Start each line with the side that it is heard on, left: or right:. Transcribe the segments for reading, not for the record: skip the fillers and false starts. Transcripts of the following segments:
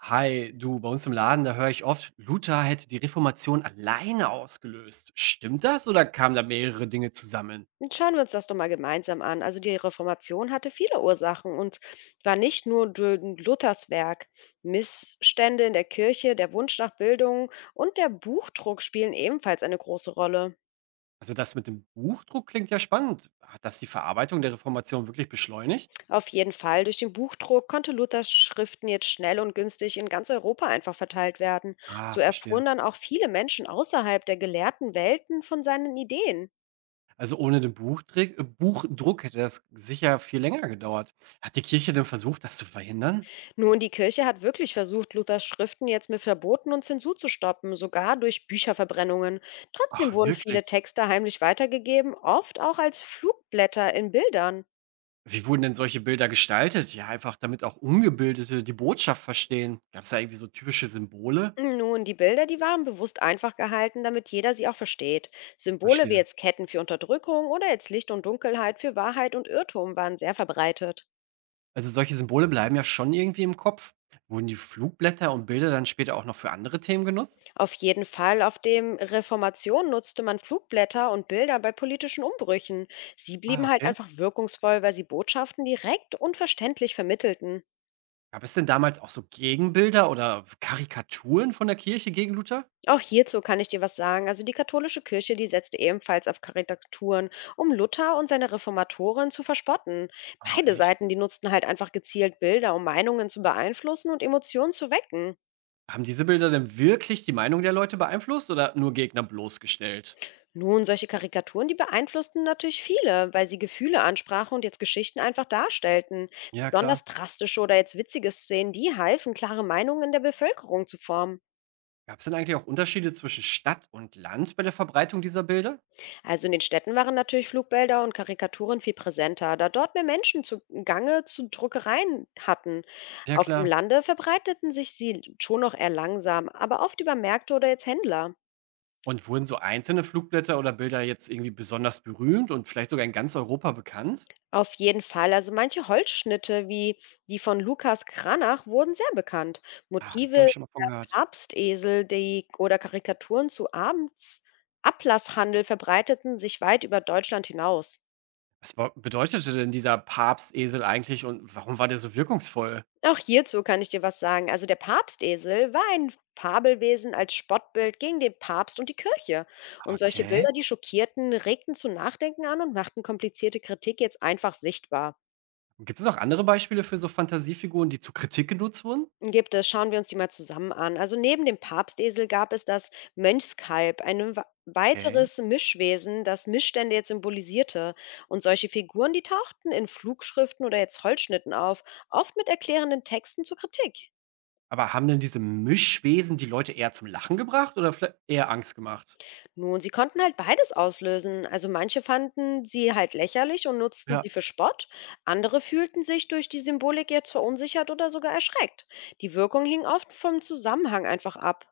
right: Hi, du, bei uns im Laden, da höre ich oft, Luther hätte die Reformation alleine ausgelöst. Stimmt das oder kamen da mehrere Dinge zusammen?
left: Schauen wir uns das doch mal gemeinsam an. Also die Reformation hatte viele Ursachen und war nicht nur durch Luthers Werk. Missstände in der Kirche, der Wunsch nach Bildung und der Buchdruck spielen ebenfalls eine große Rolle.
right: Also das mit dem Buchdruck klingt ja spannend. Hat das die Verarbeitung der Reformation wirklich beschleunigt?
left: Auf jeden Fall, durch den Buchdruck konnte Luthers Schriften jetzt schnell und günstig in ganz Europa einfach verteilt werden.
right: Ah,
left: So
right: verstehe.
left: erfuhren dann auch viele Menschen außerhalb der gelehrten Welten von seinen Ideen.
right: Also ohne den Buchdruck, Buchdruck hätte das sicher viel länger gedauert. Hat die Kirche denn versucht, das zu verhindern?
left: Nun, die Kirche hat wirklich versucht, Luthers Schriften jetzt mit Verboten und Zensur zu stoppen, sogar durch Bücherverbrennungen. Trotzdem
right: Ach,
left: wurden
right: wirklich?
left: viele Texte heimlich weitergegeben, oft auch als Flugblätter in Bildern.
right: Wie wurden denn solche Bilder gestaltet? Ja, einfach damit auch Ungebildete die Botschaft verstehen. Gab es da irgendwie so typische Symbole?
left: Nun, die Bilder, die waren bewusst einfach gehalten, damit jeder sie auch versteht. Symbole wie
right: Verstehe.
left: jetzt Ketten für Unterdrückung oder jetzt Licht und Dunkelheit für Wahrheit und Irrtum waren sehr verbreitet.
right: Also, solche Symbole bleiben ja schon irgendwie im Kopf. Wurden die Flugblätter und Bilder dann später auch noch für andere Themen genutzt?
left: Auf jeden Fall. Auf dem Reformation nutzte man Flugblätter und Bilder bei politischen Umbrüchen. Sie
right: Ah,
left: blieben halt
right: okay.
left: einfach wirkungsvoll, weil sie Botschaften direkt und verständlich vermittelten.
right: Gab es denn damals auch so Gegenbilder oder Karikaturen von der Kirche gegen Luther?
left: Auch hierzu kann ich dir was sagen. Also die katholische Kirche, die setzte ebenfalls auf Karikaturen, um Luther und seine Reformatoren zu verspotten.
right: Oh,
left: Beide
right: echt?
left: Seiten, die nutzten halt einfach gezielt Bilder, um Meinungen zu beeinflussen und Emotionen zu wecken.
right: Haben diese Bilder denn wirklich die Meinung der Leute beeinflusst oder nur Gegner bloßgestellt?
left: Nun, solche Karikaturen, die beeinflussten natürlich viele, weil sie Gefühle ansprachen und jetzt Geschichten einfach darstellten.
right: Ja, klar.
left: Besonders drastische oder jetzt witzige Szenen, die halfen, klare Meinungen in der Bevölkerung zu formen.
right: Gab es denn eigentlich auch Unterschiede zwischen Stadt und Land bei der Verbreitung dieser Bilder?
left: Also in den Städten waren natürlich Flugbilder und Karikaturen viel präsenter, da dort mehr Menschen zu Gange zu Druckereien hatten.
right: Ja,
left: Auf dem
right: klar.
left: Lande verbreiteten sich sie schon noch eher langsam, aber oft über Märkte oder jetzt Händler.
right: Und wurden so einzelne Flugblätter oder Bilder jetzt irgendwie besonders berühmt und vielleicht sogar in ganz Europa bekannt?
left: Auf jeden Fall, also manche Holzschnitte wie die von Lukas Kranach wurden sehr bekannt.
right: Ah, habe ich, glaube
left: Motive
right: ich, schon mal von gehört.
left: Papstesel, die oder Karikaturen zu Abends Ablasshandel verbreiteten sich weit über Deutschland hinaus.
right: Was bau bedeutete denn dieser Papstesel eigentlich und warum war der so wirkungsvoll?
left: Auch hierzu kann ich dir was sagen. Also der Papstesel war ein Fabelwesen als Spottbild gegen den Papst und die Kirche. Und solche
right: Okay.
left: Bilder, die schockierten, regten zu Nachdenken an und machten komplizierte Kritik jetzt einfach sichtbar.
right: Gibt es noch andere Beispiele für so Fantasiefiguren, die zur Kritik genutzt wurden?
left: Gibt es, schauen wir uns die mal zusammen an. Also neben dem Papstesel gab es das Mönchskalb, ein
right: Okay.
left: weiteres Mischwesen, das Missstände jetzt symbolisierte. Und solche Figuren, die tauchten in Flugschriften oder jetzt Holzschnitten auf, oft mit erklärenden Texten zur Kritik.
right: Aber haben denn diese Mischwesen die Leute eher zum Lachen gebracht oder viellei eher Angst gemacht?
left: Nun, sie konnten halt beides auslösen. Also manche fanden sie halt lächerlich und nutzten
right: Ja.
left: sie für Spott, andere fühlten sich durch die Symbolik jetzt verunsichert oder sogar erschreckt. Die Wirkung hing oft vom Zusammenhang einfach ab.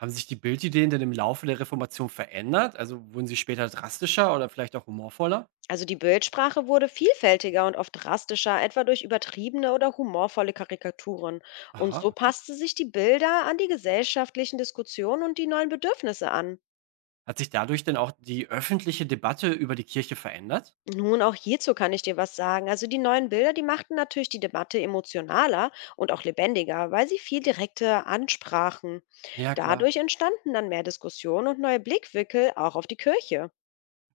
right: Haben sich die Bildideen denn im Laufe der Reformation verändert? Also, wurden sie später drastischer oder vielleicht auch humorvoller?
left: Also die Bildsprache wurde vielfältiger und oft drastischer, etwa durch übertriebene oder humorvolle Karikaturen. Und
right: Aha,
left: so
right: okay.
left: passte sich die Bilder an die gesellschaftlichen Diskussionen und die neuen Bedürfnisse an.
right: Hat sich dadurch denn auch die öffentliche Debatte über die Kirche verändert?
left: Nun, auch hierzu kann ich dir was sagen. Also die neuen Bilder, die machten natürlich die Debatte emotionaler und auch lebendiger, weil sie viel direkter ansprachen.
right: Ja, klar.
left: Dadurch entstanden dann mehr Diskussionen und neue Blickwinkel auch auf die Kirche.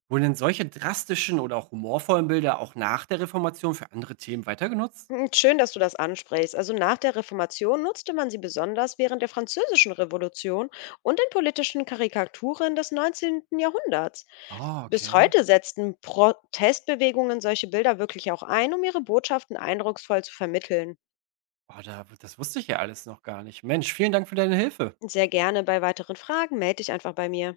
right: Wurden denn solche drastischen oder auch humorvollen Bilder auch nach der Reformation für andere Themen weitergenutzt?
left: Hm, schön, dass du das ansprichst. Also nach der Reformation nutzte man sie besonders während der Französischen Revolution und in politischen Karikaturen des 19. Jahrhunderts.
right: Ah,
left: Bis
right: okay.
left: heute setzten Protestbewegungen solche Bilder wirklich auch ein, um ihre Botschaften eindrucksvoll zu vermitteln.
right: Oh, da, das wusste ich ja alles noch gar nicht. Mensch, vielen Dank für deine Hilfe.
left: Sehr gerne bei weiteren Fragen melde dich einfach bei mir.